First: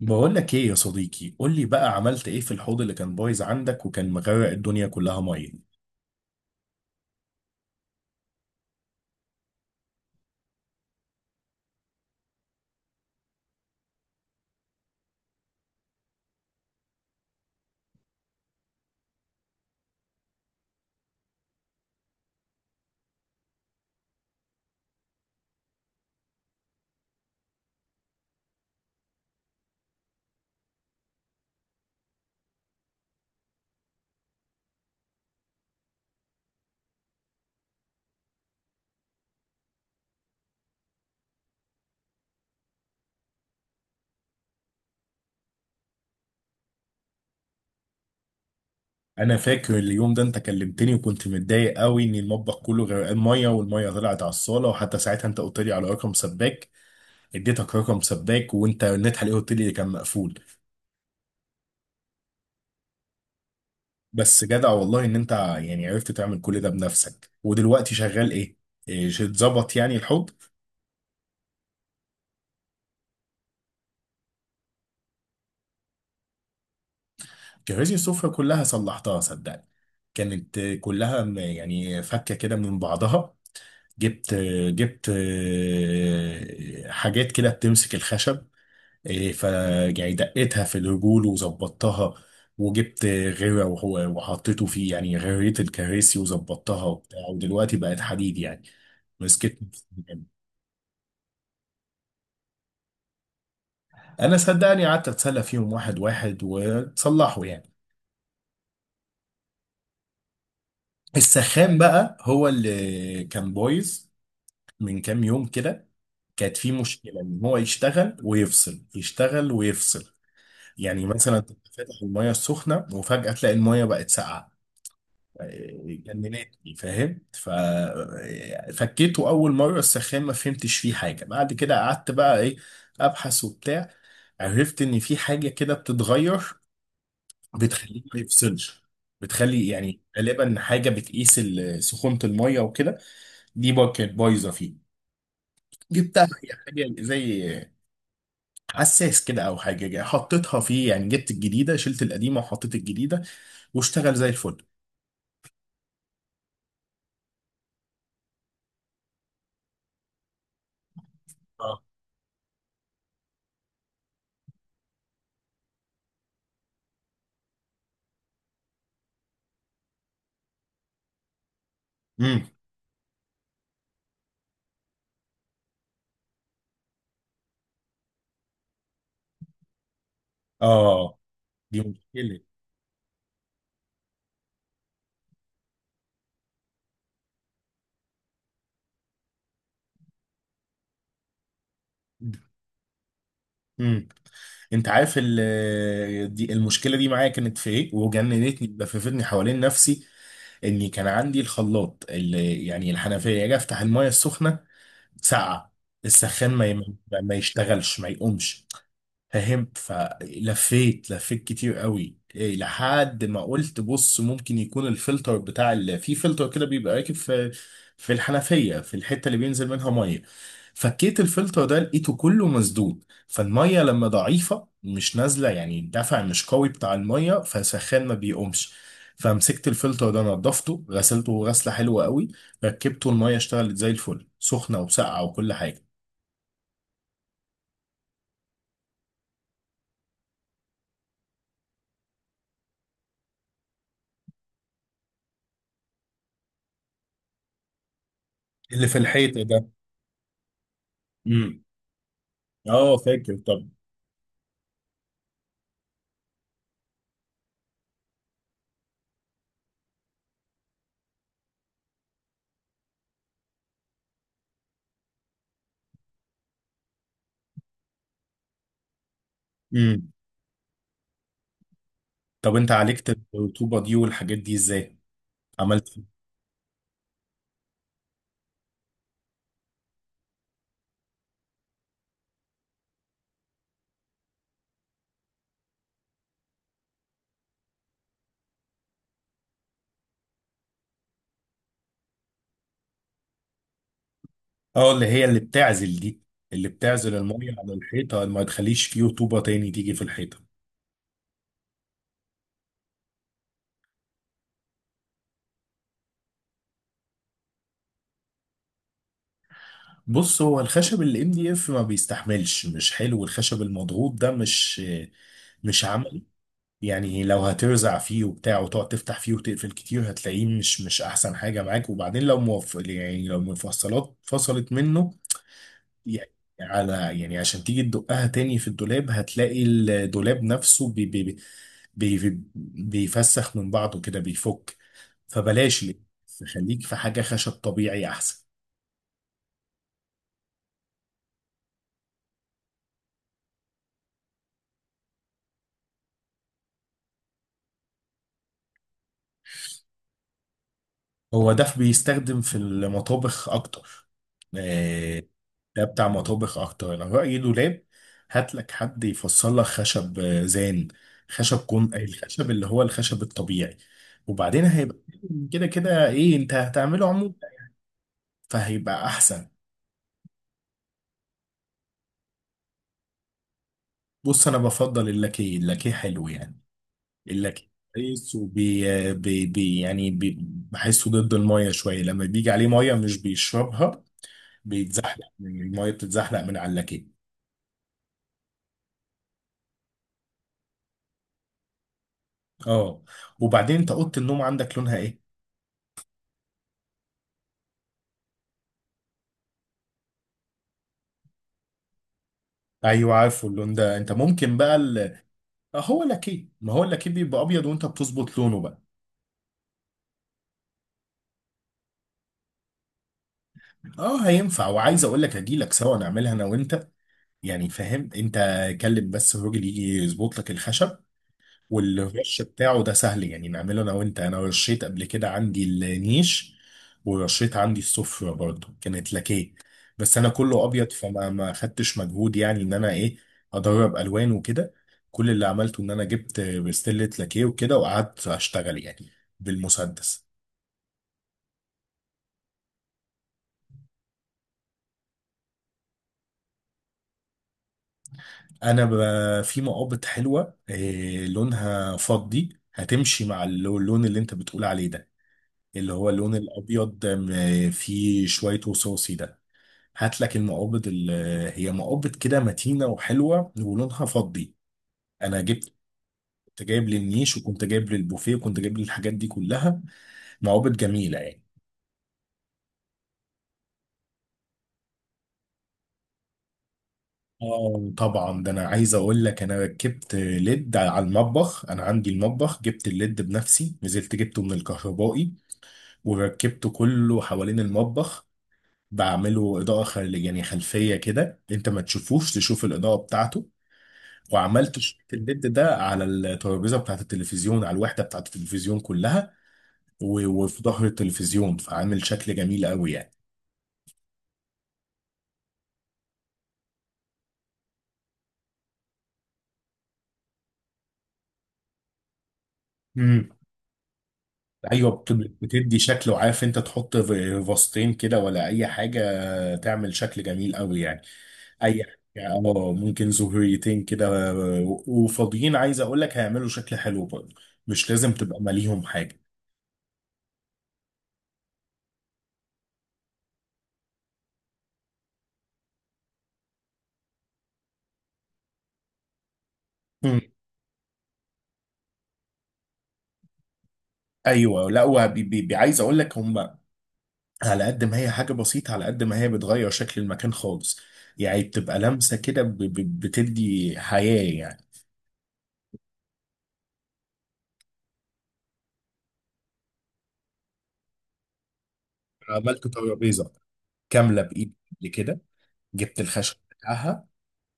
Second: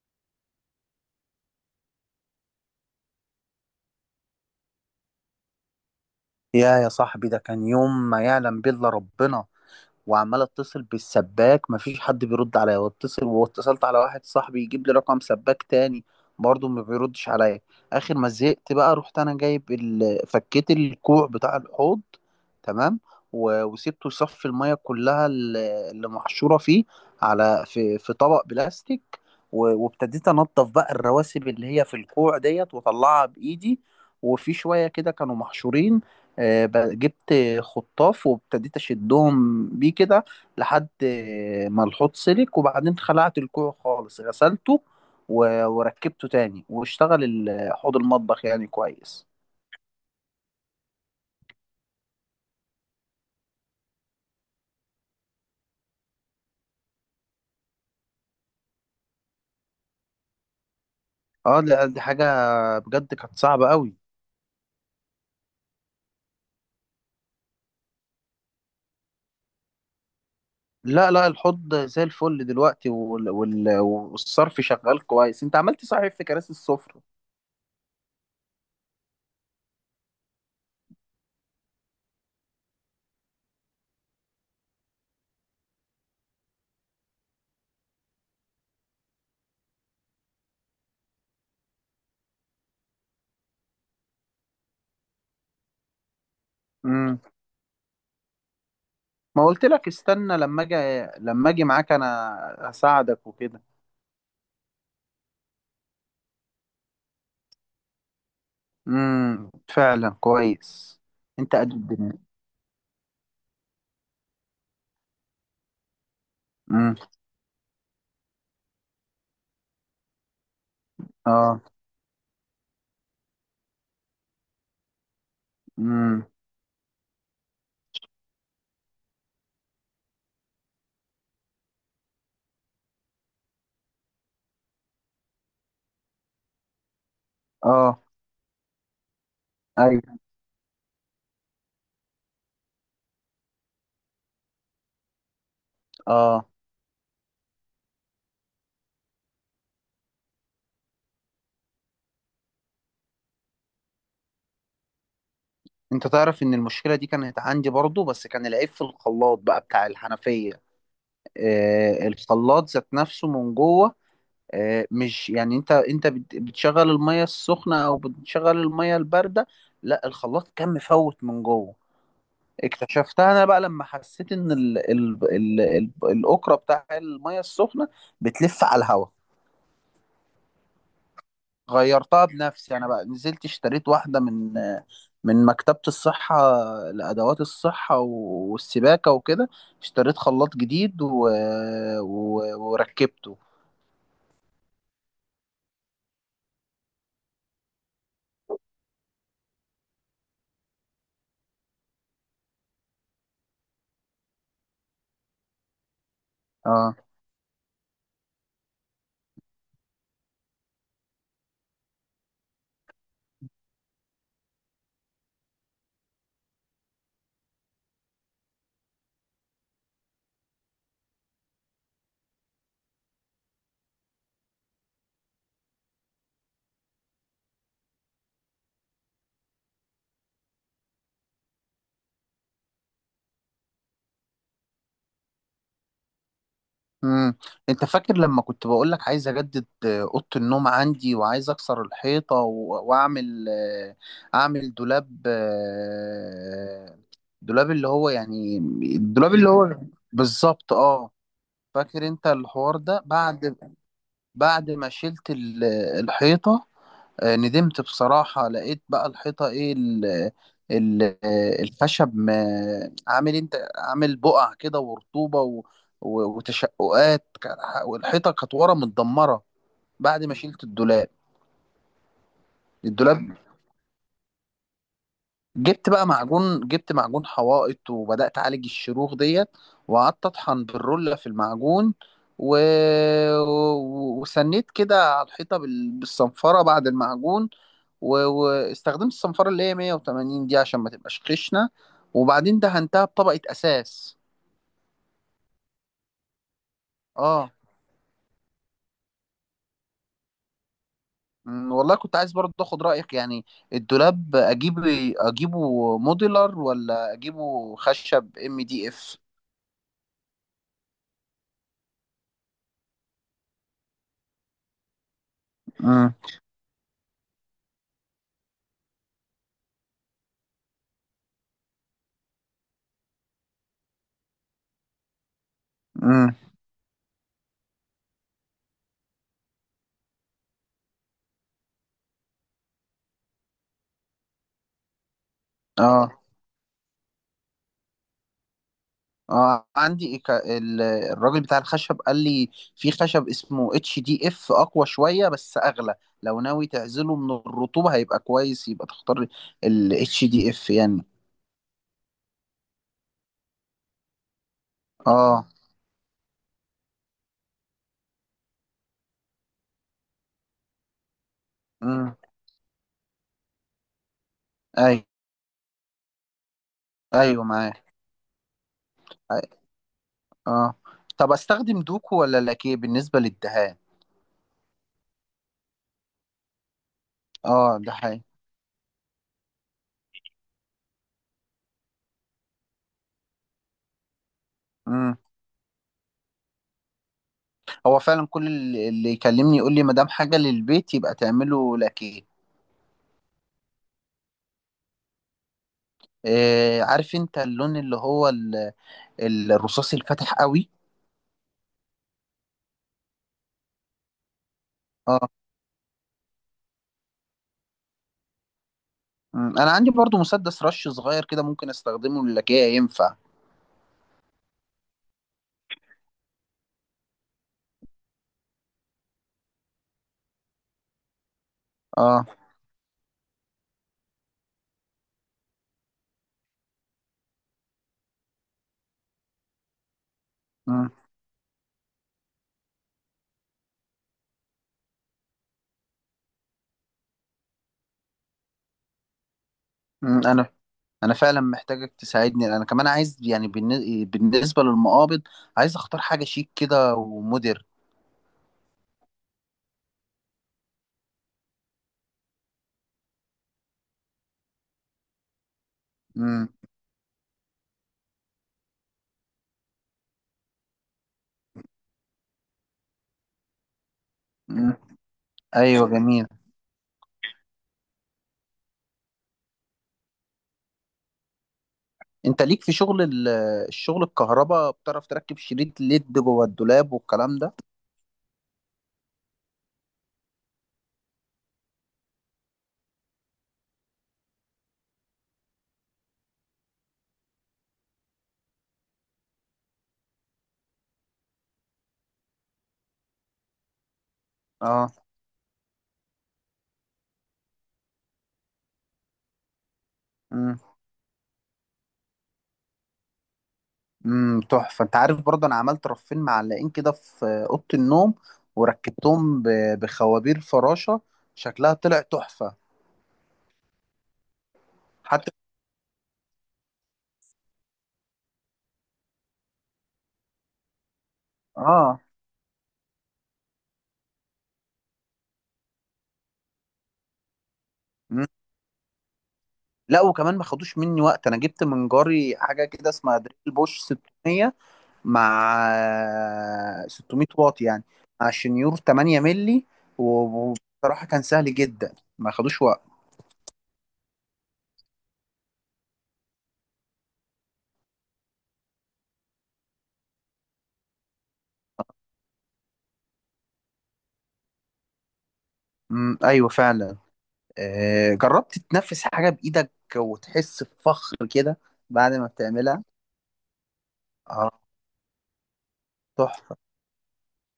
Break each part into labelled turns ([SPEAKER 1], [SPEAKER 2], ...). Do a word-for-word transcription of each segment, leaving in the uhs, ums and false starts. [SPEAKER 1] بقول لك ايه يا صديقي؟ قول لي بقى، عملت ايه في الحوض اللي كان بايظ عندك وكان مغرق الدنيا كلها ميه؟
[SPEAKER 2] يا يا صاحبي، ده كان يوم ما يعلم به الا ربنا. وعمال اتصل بالسباك، مفيش حد بيرد عليا، واتصل واتصلت على واحد صاحبي يجيب لي رقم سباك تاني. برضه ما بيردش عليا. اخر ما زهقت بقى رحت انا جايب ال... فكيت الكوع بتاع الحوض. تمام. و... وسبته يصفي الميه كلها ال- اللي محشوره فيه، على في, في طبق بلاستيك. و... وابتديت انضف بقى الرواسب اللي هي في الكوع ديت، واطلعها بايدي، وفي شويه كده كانوا محشورين. آه، ب- جبت خطاف وابتديت اشدهم بيه كده، لحد ما الحوض سلك. وبعدين خلعت الكوع خالص، غسلته، و- وركبته تاني، واشتغل ال- حوض المطبخ يعني كويس.
[SPEAKER 1] انا فاكر اليوم ده، انت كلمتني وكنت متضايق قوي ان المطبخ كله غرقان ميه والميه طلعت على الصاله، وحتى ساعتها انت قلت لي على رقم سباك. اديتك رقم سباك وانت رنيت عليه، قلت لي كان مقفول.
[SPEAKER 2] اه لا، دي حاجة بجد كانت صعبة قوي.
[SPEAKER 1] بس جدع والله ان انت يعني عرفت تعمل كل ده بنفسك. ودلوقتي شغال ايه؟ إيه، اتظبط يعني الحوض؟
[SPEAKER 2] لا لا، الحوض زي الفل دلوقتي، وال... وال... والصرف شغال كويس. انت عملت صحيح في كراسي السفرة.
[SPEAKER 1] جهزي السفرة كلها، صلحتها صدقني. كانت كلها م- يعني فكة كده من بعضها. جبت جبت آه، حاجات كده بتمسك الخشب. فيعني دقيتها في الرجول وظبطتها. وجبت غيرة وهو- وحطيته فيه، يعني غيريت الكراسي وظبطتها
[SPEAKER 2] امم.
[SPEAKER 1] وبتاع، ودلوقتي بقت حديد يعني.
[SPEAKER 2] ما
[SPEAKER 1] مسكت.
[SPEAKER 2] قلت لك استنى لما اجي، لما اجي معاك انا، هساعدك وكده.
[SPEAKER 1] انا صدقني قعدت اتسلى فيهم واحد واحد وتصلحوا يعني.
[SPEAKER 2] امم، فعلا كويس. انت قد
[SPEAKER 1] السخان بقى
[SPEAKER 2] الدنيا.
[SPEAKER 1] هو اللي كان بايظ. من كام يوم كده، كانت فيه
[SPEAKER 2] امم.
[SPEAKER 1] مشكلة ان هو يشتغل ويفصل، يشتغل ويفصل. يعني مثلا
[SPEAKER 2] اه.
[SPEAKER 1] تبقى فاتح المية السخنة وفجأة تلاقي المية بقت ساقعة.
[SPEAKER 2] امم.
[SPEAKER 1] جننتني، فاهم؟ ففكيته أول مرة السخان، ما فهمتش فيه حاجة. بعد كده قعدت بقى إيه، أبحث وبتاع. عرفت إن في حاجة كده بتتغير، بتخليه
[SPEAKER 2] اه.
[SPEAKER 1] ما يفصلش. بتخلي يعني
[SPEAKER 2] ايوه.
[SPEAKER 1] غالبا حاجة بتقيس ال- سخونة المية وكده. دي بقى كانت بايظة فيه. جبتها،
[SPEAKER 2] اه.
[SPEAKER 1] هي حاجة زي حساس كده أو حاجة، حطيتها فيه، يعني جبت الجديدة شلت القديمة وحطيت الجديدة. واشتغل زي الفل.
[SPEAKER 2] انت تعرف ان المشكله دي كانت عندي برضو، بس كان العيب في الخلاط بقى بتاع الحنفيه.
[SPEAKER 1] اه.
[SPEAKER 2] آه، الخلاط ذات نفسه من جوه. آه، مش يعني انت انت بت- بتشغل الميه السخنه او بتشغل الميه البارده. لا، الخلاط كان مفوت من جوه.
[SPEAKER 1] امم.
[SPEAKER 2] اكتشفتها انا بقى لما حسيت ان ال ال ال ال الاكره بتاع الميه السخنه بتلف على الهواء.
[SPEAKER 1] اه، دي
[SPEAKER 2] غيرتها
[SPEAKER 1] مشكله.
[SPEAKER 2] بنفسي انا بقى، نزلت اشتريت واحده من من مكتبة الصحة، لأدوات الصحة و- والسباكة وكده. اشتريت خلاط جديد و... و... وركبته.
[SPEAKER 1] امم انت عارف، ال- دي المشكله دي معايا كانت في ايه وجننتني، لففتني حوالين نفسي. اني كان عندي الخلاط اللي يعني الحنفيه، اجي افتح المايه السخنه، ساقعه. السخان ما
[SPEAKER 2] اه.
[SPEAKER 1] يم- ما يشتغلش ما يقومش. فهمت؟ فلفيت لفيت كتير قوي إيه لحد ما قلت بص، ممكن يكون الفلتر بتاع ال... في فلتر كده بيبقى راكب في، في الحنفيه، في الحته اللي بينزل منها ميه. فكيت الفلتر ده لقيته كله مسدود، فالميه لما ضعيفه مش نازله، يعني الدفع مش قوي بتاع الميه، فسخان ما بيقومش. فمسكت الفلتر ده نضفته، غسلته غسله حلوه قوي. ركبته، الميه اشتغلت زي الفل، سخنه وساقعه وكل حاجه.
[SPEAKER 2] امم. انت فاكر لما كنت بقول لك عايز اجدد، آه، اوضه النوم عندي، وعايز اكسر الحيطه و... واعمل، آه، اعمل دولاب، آه، دولاب اللي هو يعني
[SPEAKER 1] اللي في
[SPEAKER 2] الدولاب
[SPEAKER 1] الحيط
[SPEAKER 2] اللي
[SPEAKER 1] ده؟
[SPEAKER 2] هو، بالظبط اه.
[SPEAKER 1] امم.
[SPEAKER 2] فاكر انت الحوار
[SPEAKER 1] اه
[SPEAKER 2] ده؟
[SPEAKER 1] فاكر،
[SPEAKER 2] بعد
[SPEAKER 1] طب.
[SPEAKER 2] بعد ما شلت ال- الحيطة، آه، ندمت بصراحة. لقيت بقى الحيطة ايه، ال ال آه، الخشب ما- عامل، انت عامل بقع كده، ورطوبة و- و- وتشققات ك- والحيطة كانت ورا متدمرة،
[SPEAKER 1] امم.
[SPEAKER 2] بعد ما شلت الدولاب.
[SPEAKER 1] طب انت عالجت
[SPEAKER 2] الدولاب،
[SPEAKER 1] الرطوبه دي والحاجات دي ازاي؟
[SPEAKER 2] جبت
[SPEAKER 1] عملت إيه؟
[SPEAKER 2] بقى معجون، جبت معجون حوائط، وبدأت أعالج الشروخ ديت. وقعدت أطحن بالرولة في المعجون، و... و- وسنيت كده على الحيطة بال... بالصنفرة بعد المعجون. و... واستخدمت الصنفرة اللي هي مية وتمانين دي، عشان ما تبقاش خشنة. وبعدين دهنتها بطبقة أساس.
[SPEAKER 1] اه، اللي هي اللي بتعزل دي. اللي بتعزل
[SPEAKER 2] اه.
[SPEAKER 1] الميه على الحيطه، ما تخليش فيه رطوبه تاني تيجي في الحيطه.
[SPEAKER 2] أمم، والله كنت عايز برضه اخد رأيك يعني. الدولاب، اجيب اجيبه موديلر ولا اجيبه خشب ام دي اف؟
[SPEAKER 1] بص، هو الخشب الام دي اف ما بيستحملش، مش حلو الخشب المضغوط ده، مش مش
[SPEAKER 2] امم.
[SPEAKER 1] عملي. يعني لو هترزع فيه وبتاع وتقعد تفتح فيه وتقفل كتير، هتلاقيه مش مش احسن حاجه معاك. وبعدين لو موف... يعني لو المفصلات فصلت منه، يعني،
[SPEAKER 2] امم.
[SPEAKER 1] على يعني، عشان تيجي تدقها تاني في الدولاب، هتلاقي الدولاب نفسه بي بي بي بيفسخ من بعضه كده، بيفك. فبلاش، ليه.
[SPEAKER 2] اه.
[SPEAKER 1] خليك في حاجة خشب طبيعي أحسن.
[SPEAKER 2] اه عندي، إيكا- ال- الراجل بتاع الخشب قال لي في خشب اسمه اتش دي اف، اقوى شويه بس اغلى، لو ناوي تعزله من الرطوبه هيبقى كويس، يبقى تختار ال اتش دي اف يعني.
[SPEAKER 1] هو ده بيستخدم في المطابخ أكتر. آه،
[SPEAKER 2] اه.
[SPEAKER 1] ده بتاع مطابخ أكتر. أنا رأيي دولاب، هات لك حد يفصل لك خشب آه، زان، خشب، كون
[SPEAKER 2] امم.
[SPEAKER 1] الخشب اللي هو الخشب الطبيعي. وبعدين هيبقى
[SPEAKER 2] ايوه.
[SPEAKER 1] كده كده، إيه أنت هتعمله عمود،
[SPEAKER 2] ايوه معاه.
[SPEAKER 1] فهيبقى أحسن.
[SPEAKER 2] اه. طب استخدم دوكو ولا لاكيه بالنسبه للدهان؟
[SPEAKER 1] بص، انا بفضل اللاكيه. اللاكيه حلو يعني. اللاكيه
[SPEAKER 2] اه ده حقيقي.
[SPEAKER 1] كويس، وبي بي بي يعني بي بحسه ضد الميه شويه، لما بيجي عليه ميه مش بيشربها.
[SPEAKER 2] امم.
[SPEAKER 1] بيتزحلق الميه بتتزحلق من على اللاكيه.
[SPEAKER 2] هو فعلا كل اللي اللي يكلمني يقول لي ما دام حاجه للبيت يبقى تعمله لاكيه.
[SPEAKER 1] اه، وبعدين انت اوضه النوم عندك لونها ايه؟
[SPEAKER 2] آه عارف انت اللون اللي هو ال- الرصاصي الفاتح قوي.
[SPEAKER 1] ايوه، عارفه اللون ده. انت ممكن بقى ال...
[SPEAKER 2] آه.
[SPEAKER 1] آه، هو لاكيه، ما هو اللاكيه بيبقى ابيض وانت بتظبط لونه بقى.
[SPEAKER 2] مم. انا عندي برضو مسدس رش صغير كده، ممكن استخدمه للكاية، ينفع؟
[SPEAKER 1] اه هينفع، وعايز اقول لك اجي لك سوا نعملها انا وانت. يعني فاهم انت؟ كلم بس الراجل يجي يظبط لك الخشب،
[SPEAKER 2] اه.
[SPEAKER 1] والرش بتاعه ده سهل، يعني نعمله انا وانت. انا رشيت قبل كده عندي النيش، ورشيت عندي الصفر برضه، كانت لكيه. بس انا كله
[SPEAKER 2] مم.
[SPEAKER 1] ابيض، فما ما خدتش مجهود، يعني ان انا ايه، ادرب الوان وكده. كل اللي عملته ان انا جبت بستلة لكيه وكده وقعدت اشتغل يعني،
[SPEAKER 2] مم.
[SPEAKER 1] بالمسدس.
[SPEAKER 2] انا انا فعلا محتاجك تساعدني. انا كمان عايز يعني بالن- بالنسبة للمقابض، عايز اختار حاجة شيك كده ومودر.
[SPEAKER 1] انا ب- في مقابض حلوه إيه لونها فضي، هتمشي مع اللو- اللون اللي انت بتقول عليه ده، اللي هو اللون
[SPEAKER 2] مم.
[SPEAKER 1] الابيض م- فيه شويه رصاصي ده. هات لك المقابض ال- هي مقابض كده متينه وحلوه ولونها فضي.
[SPEAKER 2] مم.
[SPEAKER 1] انا جبت
[SPEAKER 2] ايوه جميل.
[SPEAKER 1] كنت جايب للنيش، وكنت جايب للبوفيه، وكنت جايب للحاجات دي كلها. مقابض جميله يعني.
[SPEAKER 2] انت ليك في شغل ال- الشغل الكهرباء؟ بتعرف تركب شريط ليد جوه الدولاب والكلام ده؟
[SPEAKER 1] اه طبعا، ده انا عايز اقول لك انا ركبت ليد على المطبخ. انا عندي المطبخ جبت الليد بنفسي، نزلت جبته من الكهربائي، وركبته كله حوالين المطبخ. بعمله اضاءه خل... يعني خلفيه كده، انت ما تشوفوش، تشوف الاضاءه بتاعته. وعملت
[SPEAKER 2] اه.
[SPEAKER 1] شريط الليد ده على الترابيزه بتاعت التلفزيون، على الوحده بتاعت التلفزيون كلها، و-
[SPEAKER 2] مم.
[SPEAKER 1] وفي ظهر التلفزيون، فعامل شكل جميل قوي يعني.
[SPEAKER 2] امم تحفه. انت عارف برضه انا عملت رفين معلقين كده في اوضه النوم، وركبتهم ب- بخوابير فراشه، شكلها طلع تحفه.
[SPEAKER 1] امم، ايوه، بت-
[SPEAKER 2] حتى
[SPEAKER 1] بتدي شكل. وعارف انت تحط ف- فاستين كده ولا اي حاجه، تعمل شكل جميل قوي يعني. اي
[SPEAKER 2] اه.
[SPEAKER 1] حاجه، اه ممكن زهريتين كده، و- وفاضيين، عايز اقول لك هيعملوا شكل حلو برضه. مش لازم
[SPEAKER 2] مم.
[SPEAKER 1] تبقى ماليهم حاجه.
[SPEAKER 2] لا، وكمان ما خدوش مني وقت. انا جبت من جاري حاجه كده اسمها دريل بوش ست مية، مع ست مية واط يعني، مع شنيور تمنية ملي.
[SPEAKER 1] امم،
[SPEAKER 2] و- وبصراحه كان سهل جدا، ما خدوش وقت.
[SPEAKER 1] ايوه، لا وعايز اقول لك، هم على قد ما هي حاجة بسيطة على قد ما هي بتغير شكل المكان خالص. يعني بتبقى لمسة كده، ب- ب- بتدي حياة يعني.
[SPEAKER 2] امم ايوه فعلا. آه جربت تنفس حاجه بايدك وتحس بفخر كده بعد ما
[SPEAKER 1] عملت
[SPEAKER 2] بتعملها.
[SPEAKER 1] ترابيزة كاملة
[SPEAKER 2] اه.
[SPEAKER 1] بإيدي قبل كده. جبت الخشب
[SPEAKER 2] تحفة.
[SPEAKER 1] بتاعها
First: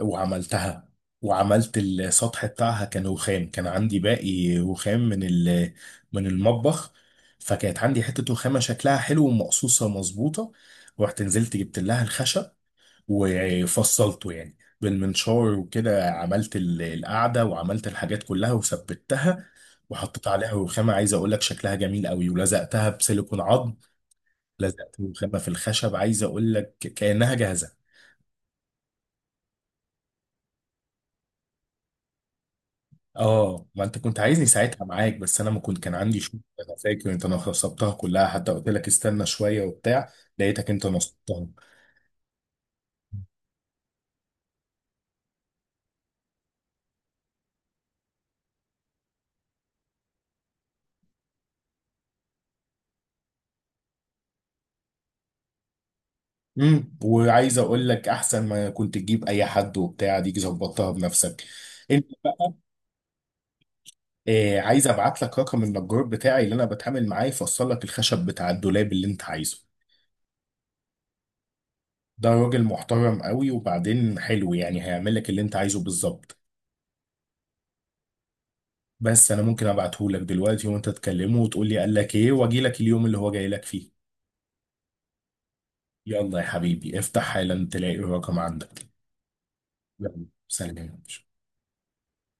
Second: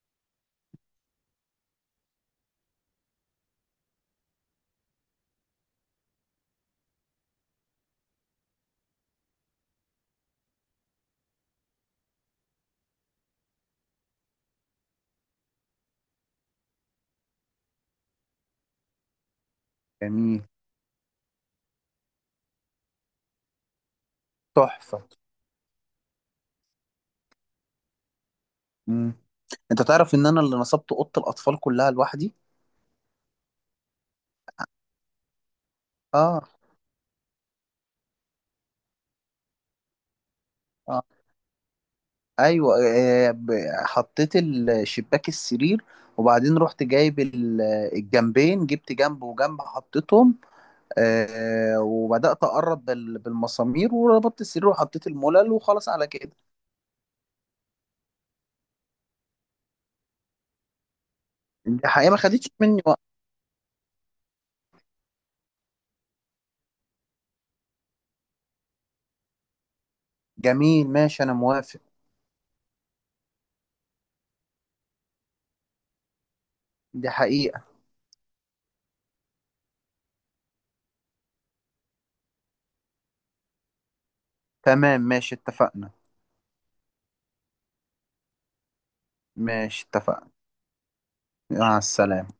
[SPEAKER 1] وعملتها، وعملت السطح بتاعها كان رخام، كان عندي باقي رخام من ال- من المطبخ. فكانت عندي حتة رخامة شكلها حلو ومقصوصة مظبوطة. رحت نزلت جبت لها الخشب، وفصلته يعني بالمنشار وكده، عملت ال- القعدة وعملت الحاجات كلها وثبتها. وحطيت
[SPEAKER 2] جميل.
[SPEAKER 1] عليها رخامة، عايز اقول لك شكلها جميل قوي، ولزقتها بسيليكون عظم. لزقت
[SPEAKER 2] تحفة.
[SPEAKER 1] رخامة في الخشب، عايز اقول لك كأنها جاهزة.
[SPEAKER 2] مم. انت تعرف ان انا اللي نصبت اوضه الاطفال كلها لوحدي.
[SPEAKER 1] اه، ما انت كنت عايزني ساعتها معاك بس انا ما كنت كان عندي شغل.
[SPEAKER 2] اه.
[SPEAKER 1] انا فاكر انت نصبتها كلها، حتى قلت لك استنى شوية وبتاع، لقيتك انت
[SPEAKER 2] اه.
[SPEAKER 1] نصبتها.
[SPEAKER 2] ايوه. آه، ب- حطيت الشباك السرير، وبعدين رحت جايب ال- الجنبين، جبت جنب وجنب حطيتهم، آه، وبدات اقرب بال- بالمسامير، وربطت السرير، وحطيت الملل، وخلاص على كده.
[SPEAKER 1] امم وعايز اقول لك احسن ما كنت تجيب اي حد وبتاع، ديك ظبطتها بنفسك
[SPEAKER 2] دي
[SPEAKER 1] انت.
[SPEAKER 2] حقيقه ما خدتش مني وقت.
[SPEAKER 1] إيه، عايز ابعت لك رقم النجار بتاعي اللي انا بتعامل معاه، يفصل لك الخشب بتاع الدولاب اللي انت عايزه؟
[SPEAKER 2] جميل، ماشي، انا موافق.
[SPEAKER 1] ده راجل محترم قوي، وبعدين حلو يعني، هيعمل لك اللي انت عايزه بالظبط.
[SPEAKER 2] دي حقيقه.
[SPEAKER 1] بس انا ممكن ابعته لك دلوقتي، وانت تكلمه وتقول لي قال لك ايه، واجي لك اليوم اللي هو جاي لك فيه.
[SPEAKER 2] تمام ماشي اتفقنا.
[SPEAKER 1] يلا يا حبيبي، افتح حالا، تلاقي الرقم عندك.
[SPEAKER 2] ماشي
[SPEAKER 1] يلا،
[SPEAKER 2] اتفقنا.
[SPEAKER 1] سلام.
[SPEAKER 2] مع السلامه.